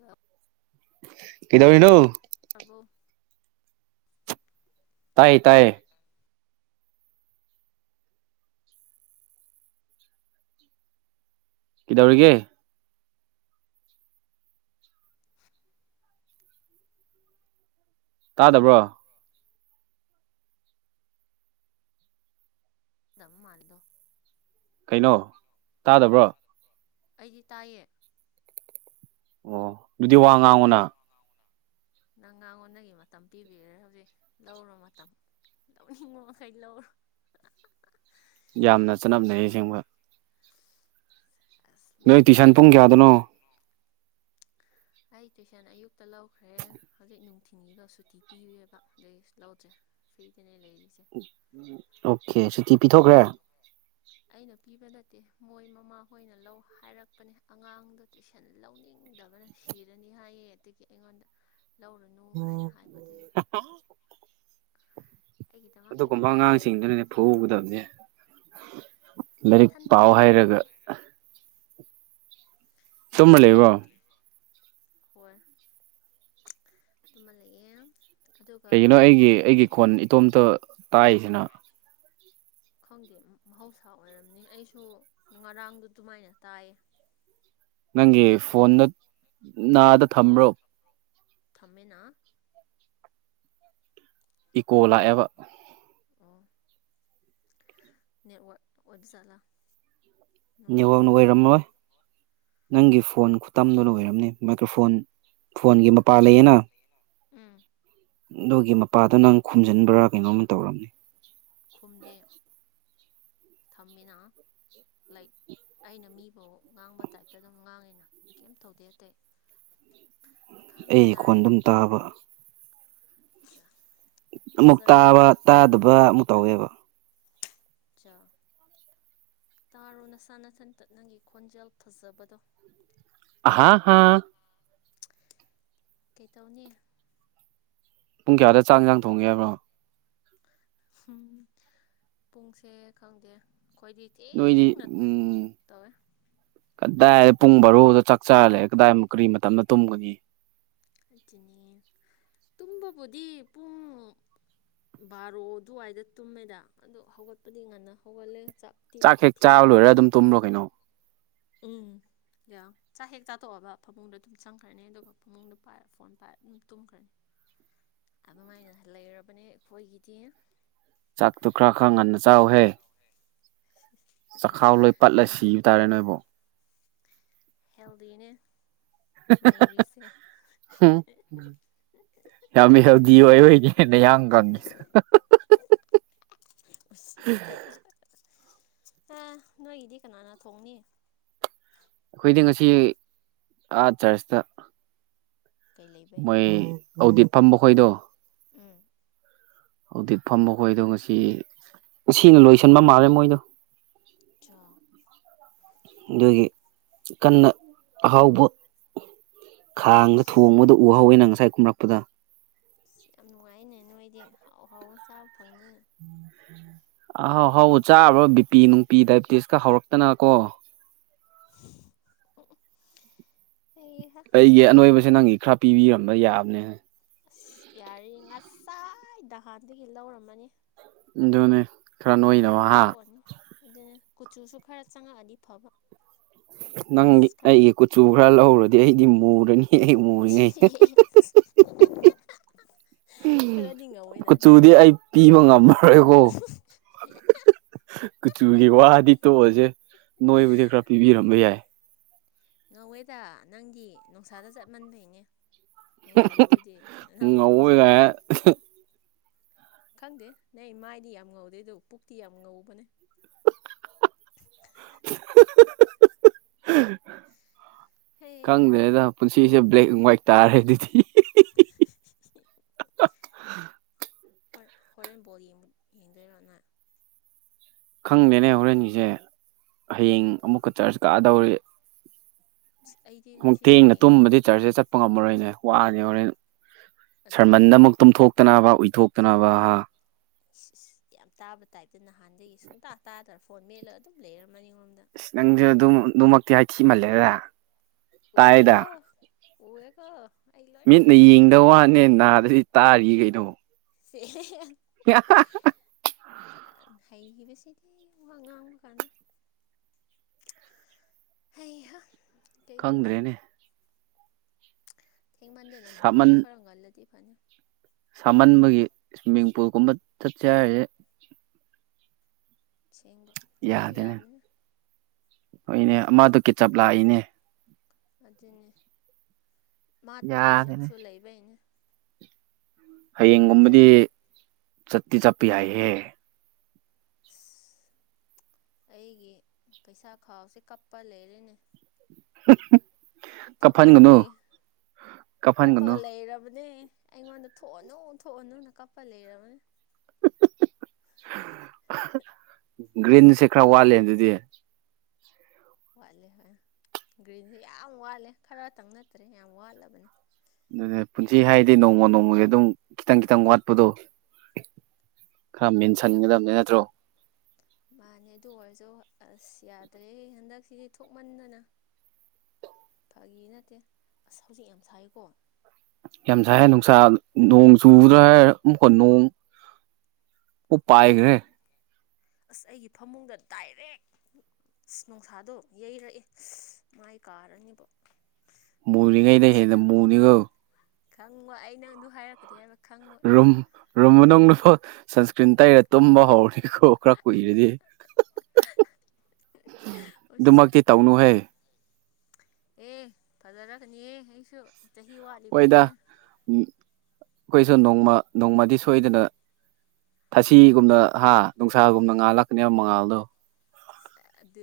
ꯍ ꯀꯗꯧꯅꯤꯅꯣ ꯑꯕꯣ ꯇꯥꯏꯌꯦ ꯇꯥꯏꯌꯦ ꯀꯩꯗꯧꯔꯤꯒꯦ ꯇꯥꯗꯕ꯭ꯔꯣ ꯗ ꯃꯥꯜꯗꯣ ꯀꯩꯅꯣ ꯇꯥꯗꯕ꯭ꯔꯣ ꯑꯩꯗꯤ ꯇꯥꯏꯌꯦ ꯑꯣ ꯑꯗꯨꯗꯤ ꯋꯥ ꯉꯥꯡꯉꯅꯦ ꯋꯥ ꯉꯥꯎꯅ ꯅꯪ ꯉꯉꯣꯟꯗꯒꯤ ꯃꯇꯝ ꯄꯤꯕꯤꯔꯦ ꯍꯧꯖꯤꯛ ꯂꯧꯔꯣ ꯃꯇꯝ ꯂꯧꯅꯤꯡꯕ ꯃꯈꯩ ꯂꯧꯔꯣ ꯌꯥꯝꯅ ꯆꯠꯅꯝ ꯂꯩꯩꯁꯦꯡꯕ ꯑꯁ ꯅꯣꯏ ꯂꯅ ꯇꯨꯏꯁꯟ ꯄꯨꯡ ꯀꯁꯤꯦ ꯀꯌꯥꯗꯅꯣ ꯑꯩ ꯇꯨꯏꯁꯟ ꯑꯌꯨꯛꯇ ꯂꯧꯈ꯭ꯔꯦ ꯍꯧꯖꯤꯛ ꯅꯨꯡꯊꯤꯟꯜꯒꯤꯗꯣ ꯁꯨꯇꯤ ꯄꯤꯦꯕ ꯑꯗꯩ ꯂꯧꯗ꯭ꯔꯦ ꯐꯤꯔꯤꯇꯅꯦ ꯂꯩꯔꯤꯁꯦ ꯑꯣꯀꯦ ꯁꯨꯇꯤ ꯄꯤꯊꯣꯛꯈ꯭ꯔꯦ ꯑꯩꯅ ꯄꯤꯕ ꯅꯠꯇꯦ ꯃꯣꯏ ꯃꯃꯥꯍꯣꯏꯅ ꯂꯧ ꯍꯥꯏꯔꯛꯄꯅꯦ ꯑꯉꯥꯡꯗ ꯇꯨꯏꯁꯟ ꯂꯧꯅꯤꯡꯗꯕꯅꯦ ꯁꯤꯔꯅꯤ ꯍꯥꯏꯌꯦ ꯑꯗꯨꯗꯒꯤ ꯑꯩꯉꯣꯟꯗ ꯂꯧꯔꯨꯅꯨ ꯍꯥꯏꯅ ꯍꯥꯏꯕ ꯑꯗꯨꯒꯤ ꯑꯩꯒꯤꯗꯃꯛꯇꯤ ꯑꯗꯨꯒꯨꯝꯕ ꯅꯨꯡꯉꯥꯏꯔꯣꯏ ꯑꯉꯥꯡꯁꯤꯡꯗꯨꯅꯅꯦ ꯐꯨꯎꯒꯗꯕꯅꯦꯦ ꯂꯥꯏꯔꯤꯛ ꯃꯊꯟꯇ ꯄꯥꯎ ꯍꯩꯔꯒ ꯄꯣꯛꯄꯅꯤ ꯇꯨꯝꯃ ꯂꯩꯕ꯭ꯔꯣ ꯍꯣꯏ ꯑꯗꯨꯃ ꯂꯩꯌꯦꯦ ꯀꯩꯒꯤꯅꯣ ꯑꯩꯒꯤ ꯑꯩꯒꯤ ꯈꯣꯟ ꯏꯇꯣꯝꯇ ꯇꯥꯛꯏꯁꯤꯅ ꯈꯪꯗꯦ ꯃꯍꯧꯁꯥ ꯑꯣꯏꯔꯝꯅꯤ ꯑꯩꯁꯨ ꯉꯔꯥꯡꯗ ꯑꯗꯨꯃꯥꯏꯅ ꯇꯥꯏꯌꯦ ꯅꯪꯒꯤ ꯐꯣꯟꯗ ꯅꯥꯗ ꯊꯃ꯭ꯔꯣ ꯊꯝꯃꯦꯅ ꯏꯀꯣ ꯂꯥꯛꯑꯦꯕ ꯑꯣ ꯅꯦꯠꯋꯔꯛ ꯑꯣꯏꯕ ꯆꯠꯂꯥ ꯅꯦꯠꯋꯥꯛꯅ ꯅꯨꯡꯉꯥꯏꯇꯕꯤ ꯑꯣꯏꯔꯝꯃꯤ ꯑꯣꯏꯔꯝꯃꯣꯏ ꯅꯪꯒꯤ ꯐꯣꯟ ꯈꯨꯇꯝꯗꯨ ꯂ ꯑꯣꯏꯣꯏꯔꯝꯅꯤ ꯃꯥꯏꯀ꯭ꯔꯣꯐꯣꯟ ꯐꯣꯟꯒꯤ ꯃꯄꯥ ꯄꯜꯂꯤꯦꯅ ꯅꯒꯤ ꯃꯄꯥꯗꯣ ꯅꯪ ꯈꯨꯝꯖꯤꯟꯕ꯭ꯔꯥ ꯀꯩꯅꯣꯝ ꯇꯧꯔꯝꯅꯦ ꯈꯨꯝꯗꯦ ꯊꯝꯃꯤꯅ ꯂꯥꯏꯛ ꯑꯩꯅ ꯃꯤꯐꯥꯎ ꯉꯥꯡꯕ ꯇꯥꯏꯞꯇ ꯑꯗꯨꯝ ꯉꯥꯡꯉꯤꯅ ꯀꯩꯝ ꯇꯧꯗꯦ ꯑꯇꯩ [unintelligible] ꯑꯩ ꯀꯣꯟ ꯇꯥꯔꯦ ꯑꯗꯨꯝ ꯇꯥꯕ [unintelligible] ꯑꯃꯨꯛ ꯐꯖꯔꯕ ꯇꯥꯕ ꯇꯥꯗꯕ ꯑꯃꯨꯛ ꯇꯧꯋꯦꯕ ꯑꯠꯆꯥꯥ ꯇꯥꯔꯣ ꯅꯁꯥꯅꯊꯟ ꯇꯠꯅꯪꯒꯤ ꯈꯣꯟꯖꯦꯜ ꯐꯖꯕꯗꯣ ꯍꯥꯥ ꯍꯥꯥ ꯀꯩꯇꯧꯅꯤ ꯄꯨꯡ ꯀꯌꯥꯗ ꯆꯥꯡ ꯆꯥꯡ ꯊꯣꯡꯉꯦꯕꯣ ꯄꯨꯡꯁꯦ ꯈꯪꯗꯦ ꯑꯩꯈꯣꯏꯗꯤ ꯊꯅ ꯇꯋꯦ ꯀꯗꯥꯏꯗ ꯄꯨꯡ ꯕꯥꯔꯣꯗ ꯆꯥꯛ ꯆꯥꯔ ꯂꯩꯦ ꯀꯗꯥꯏ ꯀꯔꯤ ꯃꯇꯝꯗ ꯇꯨꯝꯒꯅꯤ ꯑꯗꯨꯅꯦ ꯇꯨꯝꯕꯕꯨꯗꯤ ꯄꯨꯡ ꯕꯥꯔꯣ ꯑꯗꯨꯋꯥꯏꯗ ꯇꯨꯝꯃꯦꯗ ꯑꯗꯣ ꯍꯧꯒꯠꯄꯗꯤ ꯉꯟꯅ ꯍꯧꯒꯠꯂꯦ ꯆꯥꯛ ꯆꯥꯛ ꯍꯦꯛ ꯆꯥꯕ ꯂꯣꯏꯔꯒ ꯑꯗꯨꯝ ꯇꯨꯝꯂꯣ ꯀꯩꯅꯣ ꯎꯝ ꯌꯥ ꯆꯥꯛ ꯍꯦꯛ ꯆꯥꯊꯣꯛꯑꯕ ꯐꯃꯨꯡꯗꯣ ꯑꯗꯨꯝ ꯆꯪꯈ꯭ꯔꯅꯤ ꯑꯗꯨꯒ ꯐꯃꯨꯡꯗꯣ ꯄꯥꯏꯔ ꯐꯣꯟ ꯄꯥꯏꯔ ꯑꯗꯨꯝ ꯇꯨꯝꯈ꯭ꯔꯅꯤ ꯑꯗꯨꯃꯥꯏꯅ ꯂꯩꯔꯕꯅꯦ ꯑꯩꯈꯣꯏꯒꯤꯗꯤ ꯆꯥꯛꯇꯨ ꯈꯔ ꯈꯔ ꯉꯟꯅ ꯆꯥꯎꯍꯦ ꯆꯈꯥꯎ ꯂꯣꯏ ꯄꯠꯂ ꯁꯤꯕ ꯇꯥꯔꯦ ꯅꯣꯏꯕꯨ ꯍꯦꯜꯗꯤꯅꯤ ꯅꯔꯤꯁꯦ ꯌꯥꯝꯃꯤ ꯍꯧꯖꯤ ꯑꯣꯏ ꯍꯣꯏꯅꯤꯅꯍꯡ ꯀꯪꯉꯁꯨ ꯊ ꯑꯦ ꯅꯣꯏꯒꯤꯗꯤ ꯀꯅꯥꯅ ꯊꯣꯡꯅꯤ ꯑꯩꯈꯣꯏꯗꯤ ꯉꯁꯤ ꯑꯥ ꯆꯔꯆꯇ ꯀꯩ ꯂꯩꯕꯩ ꯃꯣꯏ ꯑꯗꯤꯠ ꯐꯝꯕ ꯈꯣꯏꯗꯣ ꯎꯝ ꯍꯧꯖꯤꯛ ꯐꯝꯕꯈꯣꯏꯗꯣ ꯉꯁꯤꯁꯤꯅ ꯂꯣꯏꯁꯟꯕ ꯃꯥꯜꯂꯦ ꯃꯣꯏꯗꯣ ꯆꯥꯎ ꯑꯗꯨꯒꯤ ꯀꯟꯅ ꯑꯍꯥꯎꯕ ꯈꯥꯡꯗ ꯊꯣꯡꯕꯗ ꯎꯍꯧꯋꯦꯅ ꯉꯁꯥꯏ ꯀꯨꯝꯔꯛꯄꯗ ꯑꯁ ꯌꯥꯝ ꯅꯨꯡꯉꯥꯏꯅꯦ ꯅꯣꯏꯗꯤ ꯑꯥꯎ ꯍꯥꯎ ꯆꯥꯕ ꯐꯪꯅ ꯑꯍꯥꯎꯍꯥꯎ ꯁꯅ ꯆꯥꯔꯕ꯭ꯔꯥ ꯕꯤꯄꯤ ꯅꯨꯡꯄꯤ ꯗꯥꯏꯕꯤꯇꯤꯁꯀ ꯍꯧꯔꯛꯇꯅ ꯀꯣ ꯍꯍ ꯑꯩꯒꯤ ꯑꯅꯣꯏꯕꯁꯦ ꯅꯪꯒꯤ ꯈꯔ ꯄꯤꯕꯤꯔꯝꯕ ꯌꯥꯕꯅꯦ ꯑꯁ ꯌꯥꯔꯤ ꯉꯁꯥꯏꯗ ꯍꯥꯟꯗꯒꯤ ꯂꯧꯔꯝꯃꯅꯤ ꯗꯣꯅꯦ ꯌꯥꯝ ꯐꯖꯅ ꯊꯣꯛꯑꯅꯤ ꯑꯗꯨꯅ ꯀꯨꯆꯨꯁꯨ ꯈꯔ ꯆꯪꯉꯛꯑꯗꯤ ꯐꯕ ꯅꯪꯒꯤ ꯑꯁ ꯈꯔ ꯑꯩꯒꯤ ꯀꯨꯆꯨ ꯈꯔ ꯂꯧꯔꯗꯤ ꯑꯩꯗꯤ ꯃꯨꯔꯅꯤ ꯑꯩ ꯃꯨꯔꯤꯉꯩ ꯈꯔꯗꯤ ꯉꯧꯋꯤꯅ ꯑꯗꯣ ꯀꯨꯆꯨꯗꯤ ꯑꯩ ꯄꯤꯕ ꯉꯝꯃꯔꯣꯏꯀꯣ ꯀꯨꯆꯨꯒꯤ ꯋꯥꯗꯤ ꯇꯣꯛꯑꯁꯦ ꯅꯣꯏꯕꯨꯗꯤ ꯈꯔ ꯄꯤꯕꯤꯔꯝꯕ ꯌꯥꯏ ꯉꯧꯋꯦꯗ ꯅꯪꯒꯤ ꯅꯨꯡꯁꯥꯗ ꯆꯠꯃꯟꯕꯩꯅꯦ ꯉꯧꯔꯤꯗꯨꯗꯤ ꯅꯅꯥ ꯅꯨꯨꯄꯤꯁꯨ ꯉꯧꯋꯦꯒꯥꯏ ꯈꯪꯗꯦ ꯅ ꯃꯥꯏꯗꯤ ꯌꯥꯝ ꯉꯧꯗꯦ ꯑꯗꯨ ꯄꯨꯛꯇꯤ ꯌꯥꯝ ꯉꯧꯕꯅꯦ ꯍꯦ ꯈꯪꯗꯗ ꯄꯨꯟꯁꯤꯁꯦ ꯕ꯭ꯂꯦꯛ ꯑꯦꯟ ꯋꯥ꯭ꯋꯥꯏꯠ ꯇꯥꯔꯦ ꯑꯗꯨꯗꯤ [unintelligible] ꯍ ꯍꯣꯔꯦꯟ ꯕꯣꯜ ꯌꯦꯡꯗꯣꯏꯔꯣ ꯅ ꯈꯪꯗꯦꯅꯦ ꯍꯣꯔꯦꯟꯒꯤꯁꯦ ꯍꯌꯦꯡ ꯑꯃꯨꯛꯀ ꯆꯔꯆ ꯀꯛꯑꯗꯧꯔꯤ ꯑꯁ ꯑꯩꯗꯤ ꯑꯃꯨꯛ ꯉꯁꯤꯗꯤ ꯊꯦꯡꯅ ꯌꯦꯡꯉꯔꯣꯏ ꯇꯨꯝꯕꯗꯤ ꯆꯔꯁꯦ ꯆꯠ ꯄ ꯉꯝꯃꯔꯣꯏꯅꯦ ꯋꯥꯅꯦ ꯍꯣꯔꯦꯟ ꯑꯗꯨꯅꯦ ꯁꯔꯃꯟꯗ ꯑꯃꯨꯛ ꯇꯨꯝꯊꯣꯛꯇꯅꯕ ꯎꯏꯊꯣꯛꯇꯅꯕ ꯍꯥ꯫ ꯏꯁ ꯏꯁ ꯌꯥꯝ ꯇꯥꯕ ꯇꯥꯏꯞꯇ ꯅꯍꯥꯟꯗꯒꯤ ꯁꯨꯡꯇꯥ ꯇꯥꯗ꯭ꯔ ꯐꯣꯟ ꯃꯦꯠꯂꯒ ꯑꯗꯨꯝ ꯂꯩꯔ ꯃꯅꯤꯡꯔꯣꯝꯗ꯫ ꯅꯪꯁꯨ ꯑꯗꯨ ꯑꯗꯨꯃꯛꯇꯤ ꯍꯥꯏ ꯊꯤꯃꯜꯂꯦꯗ꯫ ꯎꯋꯦ ꯀꯣ ꯎꯋꯦ ꯀꯣ꯫ ꯃꯤꯠꯅ ꯌꯦꯡꯗ ꯋꯥꯅꯦ ꯅꯥꯗꯗꯤ ꯇꯥꯔꯤ ꯀꯩꯅꯣ꯫ ꯁꯦꯍꯦꯍꯦ꯫ [unintelligible] ꯆ ꯍꯩꯒꯤꯕꯁꯤꯗꯤ ꯋꯥ ꯉꯥꯡꯕ ꯀꯥꯟꯗ꯫ ꯍꯍ ꯈꯪꯗ꯭ꯔꯦꯅꯦ ꯊꯦꯡꯃꯟꯗꯅ ꯁꯥꯃꯟ ꯕꯣꯜꯁꯨ ꯈꯔ ꯉꯜꯂꯗꯤ ꯐꯅꯤ ꯁꯥꯃꯟꯕꯒꯤ ꯏꯁ꯭ꯋꯤꯝꯃꯤꯡ ꯄꯨꯜꯒꯨꯝꯕ ꯆꯠꯁꯦ ꯍꯥꯏꯔꯁꯦ ꯁꯦꯡꯕ ꯌꯥꯗꯦꯅꯦ ꯍꯣꯏꯅꯦ ꯑꯃꯗꯨ ꯀ ꯆꯞ ꯂꯥꯛꯏꯅꯦ ꯑꯗꯨꯅꯦ ꯃꯥ ꯇꯨꯏꯁꯟꯁꯨ ꯂꯩꯕꯩꯅꯦ ꯍꯌꯦꯡꯒꯨꯝꯕꯗꯤ ꯅꯠꯇ꯭ꯔꯗꯤ ꯆꯠꯇꯤ ꯆꯠꯄ ꯌꯥꯏꯍꯦ ꯑꯁ ꯑꯩꯒꯤ ꯄꯩꯁꯥ ꯈꯥꯎꯁꯦ ꯀꯞꯄ ꯂꯩꯔꯦꯅꯦ [unintelligible] ꯀꯞꯍꯟꯒꯅꯨ ꯊꯣꯛꯃꯟꯕꯒꯤ ꯀꯞꯍꯟꯒꯅꯨ ꯀꯞꯄꯒ ꯂꯩꯔꯕꯅꯦ꯫ ꯑꯩꯉꯣꯟꯗ ꯊꯣꯛꯑꯅꯨ ꯊꯣꯛꯑꯅꯨꯅ ꯀꯞꯄ ꯂꯩꯔꯕꯅꯦ꯫ [unintelligible] ꯒ꯭ꯔꯤꯟꯁꯦ ꯈꯔ ꯋꯥꯠꯂꯦ ꯑꯗꯨꯗꯤ꯫ ꯋꯥꯠꯂꯦ ꯍꯣꯏ ꯒ꯭ꯔꯤꯟꯁꯦ ꯌꯥꯝ ꯋꯥꯠꯂꯦ ꯈꯔꯇꯪ ꯅꯠꯇ꯭ꯔꯦ ꯌꯥꯝ ꯋꯥꯠꯂꯕꯅꯦ꯫ ꯑꯗꯨꯅꯦ ꯄꯨꯟꯁꯤ ꯍꯥꯏꯗꯤ ꯅꯣꯡꯃ ꯅꯣꯡꯃꯒꯤ ꯑꯗꯨꯝ ꯈꯤꯇꯪ ꯈꯤꯇꯪ ꯋꯥꯠꯄꯗꯣ꯫ ꯈꯔ ꯃꯦꯟꯁꯟꯒꯗꯕꯅꯦ ꯅꯠꯇ꯭ꯔꯣ꯫ ꯃꯥꯅꯦ ꯑꯗꯨ ꯑꯣꯏꯔꯁꯨ ꯑꯁ ꯌꯥꯗ꯭ꯔꯦ ꯍꯟꯗꯛꯁꯤꯗꯤ ꯊꯣꯛꯃꯟꯗꯅ꯫ ꯐꯒꯤ ꯅꯠꯇꯦ ꯑꯁ ꯍꯧꯖꯤꯛ ꯌꯥꯝ ꯁꯥꯏꯌꯦꯀꯣ꯫ ꯌꯥꯝ ꯁꯥꯌꯦ ꯅꯨꯡꯁꯥ ꯅꯣꯡ ꯆꯨꯒꯗ꯭ꯔꯥ ꯍꯥꯏꯔ ꯑꯃꯨꯛꯀ ꯅꯣꯡ꯫ ꯑꯃꯨꯛ ꯑꯗꯨꯅꯦ ꯄꯥꯏꯈ꯭ꯔꯦ ꯑꯩ ꯑꯁ ꯑꯩꯒꯤ ꯐꯃꯨꯡꯗ ꯗꯥꯏꯔꯦꯛ꯫ ꯑꯁ ꯅꯅꯨꯡꯁꯥꯗꯣ ꯌꯩꯔꯛꯑꯦ ꯃꯥꯏ ꯀꯥꯔꯅꯤꯕꯣ꯫ ꯃꯨꯔꯤꯉꯩꯗ ꯍꯦꯟꯅ ꯃꯨꯔꯤꯀꯥꯟꯁꯤꯗ ꯃꯨꯅꯤꯀꯣ ꯈꯪꯕ ꯑꯩ ꯅꯪꯗꯨ ꯍꯥꯏꯔꯛꯀꯅꯤ ꯍꯥꯏꯕ ꯈꯪ꯫ ꯔꯨꯝ ꯔꯨꯝ ꯃꯅꯨꯡꯗꯐꯥꯎ ꯁꯟꯁꯀ꯭ꯔꯤꯟ ꯇꯩꯔ ꯇꯨꯝꯕ ꯍꯧꯔꯦꯀꯣ ꯈꯔ ꯀꯨꯏꯔꯗꯤ꯫ ꯑꯗꯨꯃꯛꯇꯤ ꯎꯁꯤꯠꯇ ꯇꯧꯅꯨꯍꯦ ꯑꯦ ꯐꯖꯔꯛꯀꯅꯤꯍꯦ ꯑꯩꯁꯨ꯫ ꯆꯍꯤ ꯋꯥꯠ꯫ ꯍꯣꯏꯗ ꯎ ꯑꯩꯈꯣꯏꯁꯨ ꯅꯣꯡꯃ ꯅꯣꯡꯃꯗꯤ ꯁꯣꯏꯗꯅ꯫ ꯊꯥꯁꯤꯒꯨꯝꯅ ꯍꯥ ꯅꯨꯡꯁꯥꯒꯨꯝꯅ ꯉꯥꯜꯂꯥꯛꯀꯅꯤꯕ ꯃꯉꯥꯜꯗꯣ꯫ ꯑꯗꯨ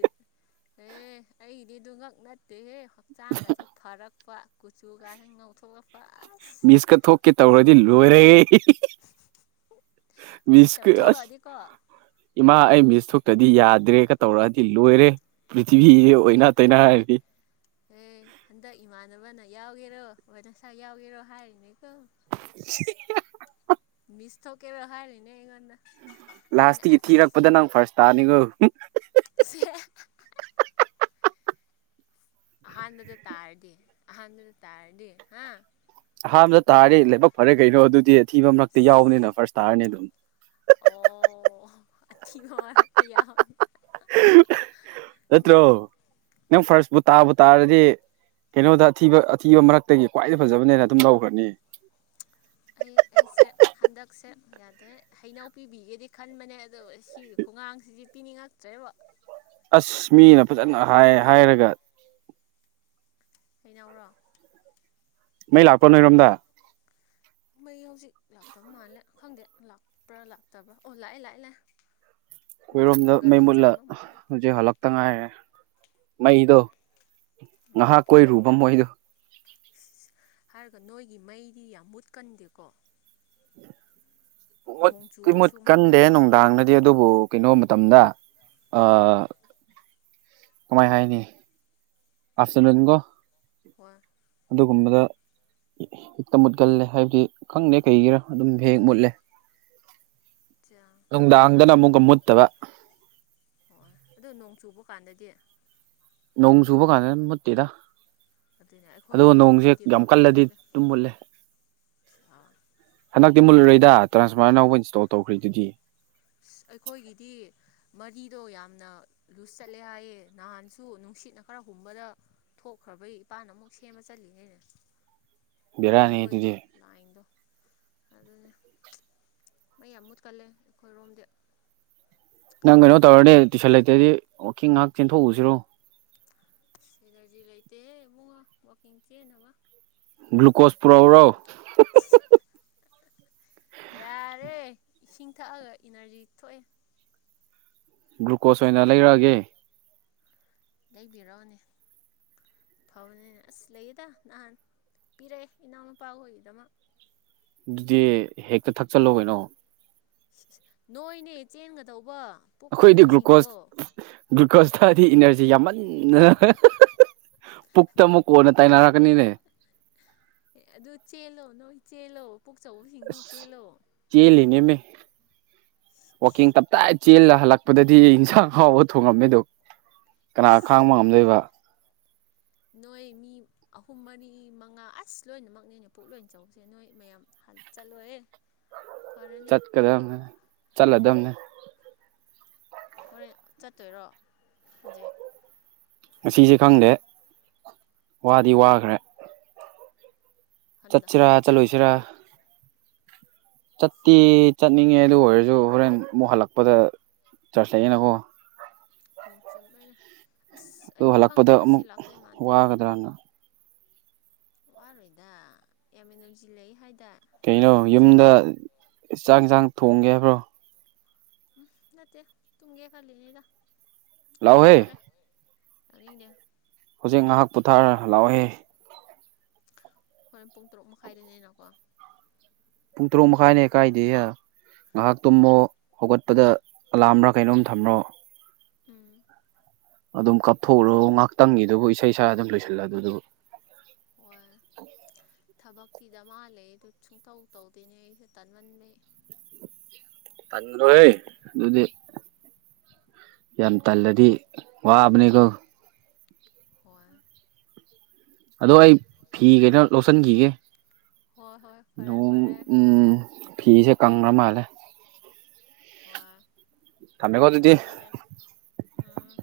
ꯑꯦ ꯑꯩꯒꯤꯗꯤꯗꯨ ꯉꯛ ꯅꯠꯇꯦꯍꯦ꯫ ꯍꯛꯆꯥꯡꯒꯁꯦ ꯐꯔꯛꯄ ꯀꯨꯆꯨꯒꯥꯁꯦ ꯉꯧꯊꯣꯛ ꯑꯛꯄ ꯑꯁ꯫ ꯄꯤꯁꯀ ꯊꯣꯛꯀꯦ ꯇꯧꯔꯗꯤ ꯂꯣꯏꯔꯒꯦ꯫ [unintelligible] ꯎꯁꯤꯠꯇꯕ ꯃꯤꯁꯀ ꯑꯁ꯫ ꯊꯣꯛꯂꯛꯑꯗꯤꯀꯣ ꯏꯃꯥ ꯑꯩ ꯃꯤꯁ ꯊꯣꯛꯇ꯭ꯔꯗꯤ ꯌꯥꯗ꯭ꯔꯦꯒ ꯇꯧꯔꯛꯑꯗꯤ ꯂꯣꯏꯔꯦ꯫ ꯄ꯭ꯔꯤꯊꯤꯕꯤ ꯑꯣꯏꯅꯥ ꯇꯩꯅꯔꯅꯤ ꯫ ꯑꯦ ꯍꯟꯗꯛ ꯏꯃꯥꯟꯅꯕꯅ ꯌꯥꯎꯒꯦꯔꯣ [unintelligible] ꯅꯁꯥꯏ ꯌꯥꯎꯒꯦꯔꯣ ꯍꯥꯏꯔꯤꯅꯦꯀꯣ꯫ [unintelligible] ꯃꯤꯁ ꯊꯧꯀꯦꯔ ꯍꯥꯏꯔꯤꯅꯦ ꯑꯩꯉꯣꯟꯗ꯫ ꯑꯩꯅ ꯂꯥꯁꯇꯤꯒꯤ ꯊꯤꯔꯛꯄꯗ ꯅꯪ ꯐꯥꯔꯁ ꯇꯥꯅꯤꯒꯣ꯫ ꯁꯦꯍꯦ꯫ ꯑꯍꯥꯟꯕꯗ ꯇꯥꯔꯗꯤ ꯑꯍꯥꯟꯕꯗ ꯇꯥꯔꯗꯤ ꯍꯥ꯫ ꯑꯍꯥꯟꯕꯗ ꯇꯥꯔꯗꯤ ꯂꯥꯏꯕꯛ ꯐꯔꯦ ꯀꯩꯅꯣ ꯑꯗꯨꯗꯤ ꯑꯊꯤꯕ ꯃꯔꯛꯇ ꯌꯥꯎꯕꯅꯤꯅ ꯐꯥꯔꯁ ꯇꯥꯔꯅꯤ ꯑꯗꯨꯝ꯫ ꯑꯣ ꯑꯊꯤꯕ ꯃꯔꯛꯇ ꯌꯥꯎ [unintelligible] [unintelligible] ꯅꯠꯇ꯭ꯔꯣ ꯅꯪ ꯐꯥꯔꯁꯄꯨ ꯇꯥꯕꯨ ꯇꯥꯔꯗꯤ꯫ ꯀꯩꯅꯣꯗ ꯑꯊꯤꯕ ꯑꯊꯤꯕ ꯃꯔꯛꯇꯒꯤ ꯈ꯭ꯋꯥꯏꯗꯩ ꯐꯖꯕꯅꯦꯅ ꯑꯗꯨꯝ ꯂꯧꯈ꯭ꯔꯅꯤ꯫ ꯑꯩ ꯑꯩꯁꯦ ꯍꯟꯗꯛꯁꯦ ꯌꯥꯗ꯭ꯔꯩ ꯍꯩꯅꯧ ꯄꯤꯕꯤꯒꯦꯗꯤ ꯈꯟꯕꯅꯦ ꯑꯗꯣ ꯁꯤꯒꯤ ꯈꯣꯡꯒꯥꯡꯁꯤꯁ ꯄꯤꯅꯤꯡꯉꯛꯇ꯭ꯔꯦꯕ ꯑꯁ ꯃꯤꯅ ꯐꯖꯅ ꯍꯥꯏ ꯍꯥꯏꯔꯒ ꯀꯩꯅꯧꯔꯣ ꯃꯩ ꯂꯥꯛꯄ ꯅꯣꯏꯔꯣꯝꯗ ꯃꯩ ꯍꯧꯖꯤꯛ ꯂꯥꯛꯇꯕ ꯃꯥꯜꯂꯦ ꯈꯪꯗꯦ ꯂꯥꯛꯄ꯭ꯔꯥ ꯂꯥꯛꯇꯕ꯭ꯔꯥ ꯑꯣ ꯂꯥꯛꯑꯦ ꯂꯥꯛꯑꯦ ꯂꯥꯛ ꯑꯩꯈꯣꯏꯔꯣꯝꯗ ꯃꯩ ꯃꯨꯠꯂ ꯃꯈꯣꯟ ꯍꯧꯖꯤꯛ ꯍꯜꯂꯛꯇ ꯉꯥꯏꯔꯦ ꯆꯥ ꯃꯩꯗꯣ ꯎꯝ꯫ ꯉꯥꯏꯍꯥꯛ ꯀꯣꯏꯔꯨꯕ ꯃꯣꯏꯗꯣ ꯏꯁ ꯍꯥꯏꯔꯒ ꯅꯣꯏꯒꯤ ꯃꯩꯗꯤ ꯌꯥꯝ ꯃꯨꯠꯀꯟꯗꯦꯀꯣ꯫ ꯅꯣꯡ ꯄꯨꯡꯃꯨꯠꯇꯤ ꯆꯨꯔꯁꯨ ꯃꯨꯠꯀꯟꯗꯦ ꯃꯨꯠꯇꯕ ꯃꯥꯜꯂꯦ ꯅꯨꯡꯗꯥꯡꯅ ꯑꯗꯨꯕꯨ ꯀꯩꯅꯣ ꯃꯇꯝꯗ ꯑ꯫ ꯎꯝ ꯀꯃꯥꯏ ꯍꯥꯏꯅꯤ ꯑꯥꯐꯇꯅꯨꯟꯀꯣ꯫ ꯋꯥ꯫ ꯑꯗꯨꯒꯨꯝꯕꯗ꯫ ꯍꯦꯛꯇ ꯃꯨꯠꯀꯜꯂꯦ ꯍꯥꯏꯕꯗꯤ ꯈꯪꯗꯦ ꯀꯩꯒꯤꯔꯥ ꯑꯗꯨꯝ ꯍꯦꯍꯦꯛ ꯃꯨꯠꯂꯦ꯫ [unintelligible] ꯅꯨꯡꯗꯥꯡꯗꯅ ꯑꯗꯨ ꯑꯃꯨꯛꯀ ꯃꯨꯠꯇꯕ ꯍꯣꯏ ꯑꯗꯨ ꯅꯣꯡ ꯆꯨꯕ ꯀꯥꯟꯗꯗꯤ ꯅꯣꯡ ꯁꯨꯕ ꯀꯥꯟꯗ ꯃꯨꯠꯇꯤꯗ ꯑꯗꯨꯅꯦ ꯑꯗꯣ ꯅꯣꯡꯁꯦ ꯑꯩꯈꯣꯏꯒꯤꯔꯣꯝꯒꯤꯗꯤꯀꯣ ꯌꯥꯝ ꯀꯜꯂꯗꯤ ꯃꯨꯠꯂꯦ ꯑꯗꯨꯝ ꯃꯨꯠꯂꯦ ꯑꯁ ꯍꯟꯛꯇꯤꯂꯨꯔꯣꯏꯏꯗ ꯇꯥꯟꯐꯥꯔꯅꯧꯕ ꯏꯟꯁꯇꯜꯈꯔꯤꯗꯨꯗꯤ ꯑꯩꯈꯣꯏꯒꯤꯗꯤ ꯃꯔꯤꯗꯣ ꯌꯥꯝꯅ ꯂꯨꯁ ꯆꯠꯂꯦ ꯍꯥꯏꯌꯦ ꯅꯍꯥꯟꯁꯨ ꯅꯨꯡꯁꯤꯠꯅ ꯈꯔ ꯍꯨꯝꯕꯗ ꯊꯣꯛꯈ꯭ꯔꯕꯒꯤ ꯏꯄꯥꯥꯟꯅ ꯑꯃꯨꯛ ꯁꯦꯝꯕ ꯆꯠꯂꯤꯅꯦꯅꯦ ꯕꯦꯔꯥꯅꯤ ꯑꯩꯈꯣꯏꯒꯤ ꯑꯗꯨꯗꯤ ꯂꯥꯏꯟꯗꯣ ꯑꯗꯨꯅ ꯃꯩ ꯌꯥꯝ ꯃꯨꯠꯀꯜꯂꯦ ꯑꯩꯈꯣꯏꯔꯣꯝꯗꯤ ꯅꯪ ꯀꯩꯅꯣ ꯇꯧꯔꯅꯦ ꯇꯨꯏꯁꯟ ꯂꯩꯇ꯭ꯔꯗꯤ ꯋꯥꯋꯀꯤꯡ ꯉꯥꯏꯍꯥꯛ ꯆꯦꯟꯊꯣꯛꯎꯁꯤꯔꯣ ꯑꯦꯅꯔꯖꯤ ꯂꯩꯇꯦꯍꯦꯕꯨꯡꯉꯣ ꯋꯥꯛꯀꯤꯡ ꯆꯦꯕ ꯒ꯭ꯂꯨꯀꯣꯁ ꯄꯨꯔꯛꯎꯔꯣ ꯑꯣ ꯌꯥꯔꯦ ꯏꯁꯤꯡ ꯊꯛꯑꯒ ꯏꯅꯔꯖꯤ ꯊꯣꯛꯑꯦ ꯒ꯭ꯂꯨꯀꯣꯁ ꯑꯣꯏꯅ ꯂꯩꯔꯛꯑꯒꯦ ꯂꯩꯕꯤꯔꯛꯅꯦ ꯐꯥꯎꯅꯤꯅꯦ ꯑꯁ ꯂꯩꯌꯦꯗ ꯅꯍꯥꯟ ꯄꯤꯔꯛꯑꯦ ꯏꯅꯥꯎ ꯃꯄꯥ ꯍꯣꯏꯒꯤꯗꯃꯛ ꯑꯗꯨꯗꯤ ꯍꯦꯛꯇ ꯊꯛꯆꯜꯍꯣꯕꯩꯅꯣ ꯅꯣꯏꯅꯦ ꯆꯦꯟꯒꯗꯧꯕ ꯄꯨꯛ ꯑꯩꯈꯣꯏꯗꯤ ꯆꯥꯎꯕꯁꯤꯡꯗꯣ ꯒ꯭ꯂꯨꯀꯣꯁ ꯒ꯭ꯂꯨꯀꯣꯁꯇꯗꯤ ꯏꯅꯔꯖꯤ ꯌꯥꯝꯃꯠ ꯎ ꯄꯨꯈꯇꯃꯨ ꯀꯅ ꯑꯗꯨ ꯆꯦꯜꯂꯣ ꯅꯣꯏ ꯆꯦꯜꯂꯣ ꯄꯨꯣꯛꯆꯧꯕꯁꯤꯡꯗꯧ ꯑꯁ ꯆꯦꯜꯂꯣ ꯆꯦꯜꯂꯤꯅꯦꯃꯦ ꯋꯥꯛꯀꯤꯡ ꯇꯞꯇꯥ ꯑꯩ ꯆꯦꯜꯂ ꯍꯜꯂꯛꯄꯗꯗꯤ ꯏꯟꯁꯥꯡ ꯍꯥꯎꯕ ꯊꯣꯉꯝꯃꯤꯗꯨ ꯀꯅꯥ ꯈꯥꯡꯕ ꯏꯁ ꯉꯝꯗꯣꯏꯕ ꯅꯣꯏ ꯃꯤ ꯑꯍꯨꯝ ꯃꯔꯤ ꯃꯉꯥ ꯑꯁ ꯂꯣꯏꯅꯃꯛꯅꯦꯅꯦ ꯄꯨꯛ ꯂꯣꯏ ꯆꯧꯁꯦ ꯅꯣꯏ ꯃꯌꯥꯝꯥꯟ ꯆꯠꯂꯣꯏꯦ [unintelligible] ꯆꯠꯀꯗꯕꯅꯦ ꯆꯠꯂꯗꯕꯅꯦ ꯍꯣꯔꯦꯟ ꯆꯠꯇꯣꯏꯔꯣ ꯍꯧꯖꯤꯛ ꯉꯁꯦ ꯈꯪꯗꯦ ꯋꯥꯗꯤ ꯆꯠꯂꯨꯅꯦ ꯋꯥꯈ꯭ꯔꯦ ꯍꯟꯗꯛ ꯆꯠꯁꯤꯔꯥ ꯍꯟꯗꯛ ꯆꯠꯂꯣꯏꯁꯤꯔꯥ ꯆꯠꯇ꯭ꯔꯗꯤ ꯆꯥ ꯆꯠꯇꯦ ꯆꯠꯅꯤꯡꯉꯦ ꯑꯗꯨ ꯑꯣꯏꯔꯁꯨ ꯍꯣꯔꯦꯟ ꯑꯃꯨꯛ ꯍꯜꯂꯛꯄꯗ ꯆꯠꯁꯂꯛꯑꯦꯅꯀꯣ ꯀꯣ ꯆꯨꯝꯃꯦꯅ ꯑꯁ ꯑꯩꯗꯤ ꯈꯪꯗꯦ ꯉꯁꯤ ꯂꯥꯛꯇꯣꯏ ꯃꯥꯟꯗꯦ ꯒꯗ꯭ꯔꯥꯅ ꯋꯥꯔꯣꯏꯗ ꯌꯥꯝ ꯏꯅꯖꯤꯜ ꯂꯩ ꯍꯥꯏꯗꯥ ꯀꯩꯅꯣ ꯌꯨꯝꯗ ꯆ ꯆꯥꯛ ꯌꯦꯟꯁꯥꯡ ꯊꯣꯡꯒꯦ ꯍꯥꯏꯕ꯭ꯔꯣ ꯎꯝ ꯅꯠꯇꯦ ꯇꯨꯝꯒꯦ ꯈꯜꯂꯤꯅꯦꯗ ꯂꯥꯛꯑꯣꯍꯦ ꯋꯥꯔꯦ ꯌꯥꯅꯤꯡꯅꯦ ꯍꯧꯖꯤꯛ ꯉꯥꯏꯍꯥꯛ ꯄꯨꯊꯥꯔꯒ ꯂꯥꯛꯑꯣꯏꯦ ꯍꯣꯔꯦꯟ ꯄꯨꯡ ꯇꯔꯨꯛ ꯃꯈꯥꯏꯗꯅꯤꯅꯀꯣ ꯄꯨꯡ ꯇꯔꯨꯛ ꯃꯈꯥꯏꯅꯦ ꯀꯥꯏꯗꯦ ꯉꯥꯏꯍꯥꯛ ꯇꯨꯝꯃꯣ ꯍꯣꯏ ꯍꯧꯒꯠꯄꯗ ꯑꯂꯥꯝꯔꯥ ꯀꯩꯅꯣꯝ ꯊꯝꯔꯣ ꯎꯝ ꯑꯗꯨꯝ ꯀꯞꯊꯣꯛꯎꯔꯣ ꯉꯍꯥꯛꯇꯪꯒꯤꯗꯨꯕꯨ ꯏꯁꯩ ꯁꯛꯑꯥ ꯑꯗꯨꯝ ꯂꯣꯏꯁꯤꯜꯂ ꯑꯗꯨꯗꯨꯕꯨ ꯍꯣꯏ ꯊꯕꯛꯇꯤ ꯗꯃꯥ ꯂꯩꯌꯦ ꯑꯗꯨ ꯁꯨꯡꯇꯧ ꯇꯧꯗꯦꯅꯦ ꯑꯩꯁꯨ ꯇꯟꯃꯟꯕꯩ ꯀꯔꯤꯅꯣꯍꯦ ꯑꯗꯨꯗꯤ ꯌꯥꯝ ꯇꯜꯂꯗꯤ ꯋꯥꯕꯅꯦꯀꯣ ꯍꯣꯏ ꯑꯗꯣ ꯑꯩ ꯐꯤ ꯀꯩꯅꯣ ꯂꯣꯠꯁꯤꯟꯈꯤꯒꯦ ꯍꯣꯏ ꯍꯣꯏ ꯐꯔꯦ ꯅꯣꯡ ꯐꯔꯦ ꯎꯝ ꯐꯤꯁꯦ ꯀꯪꯔ ꯃꯥꯜꯂꯦ ꯍꯣꯏ ꯊꯝꯃꯦꯀꯣ ꯑꯗꯨꯗꯤ ꯐꯔꯦ ꯐꯔꯦ ꯎꯝ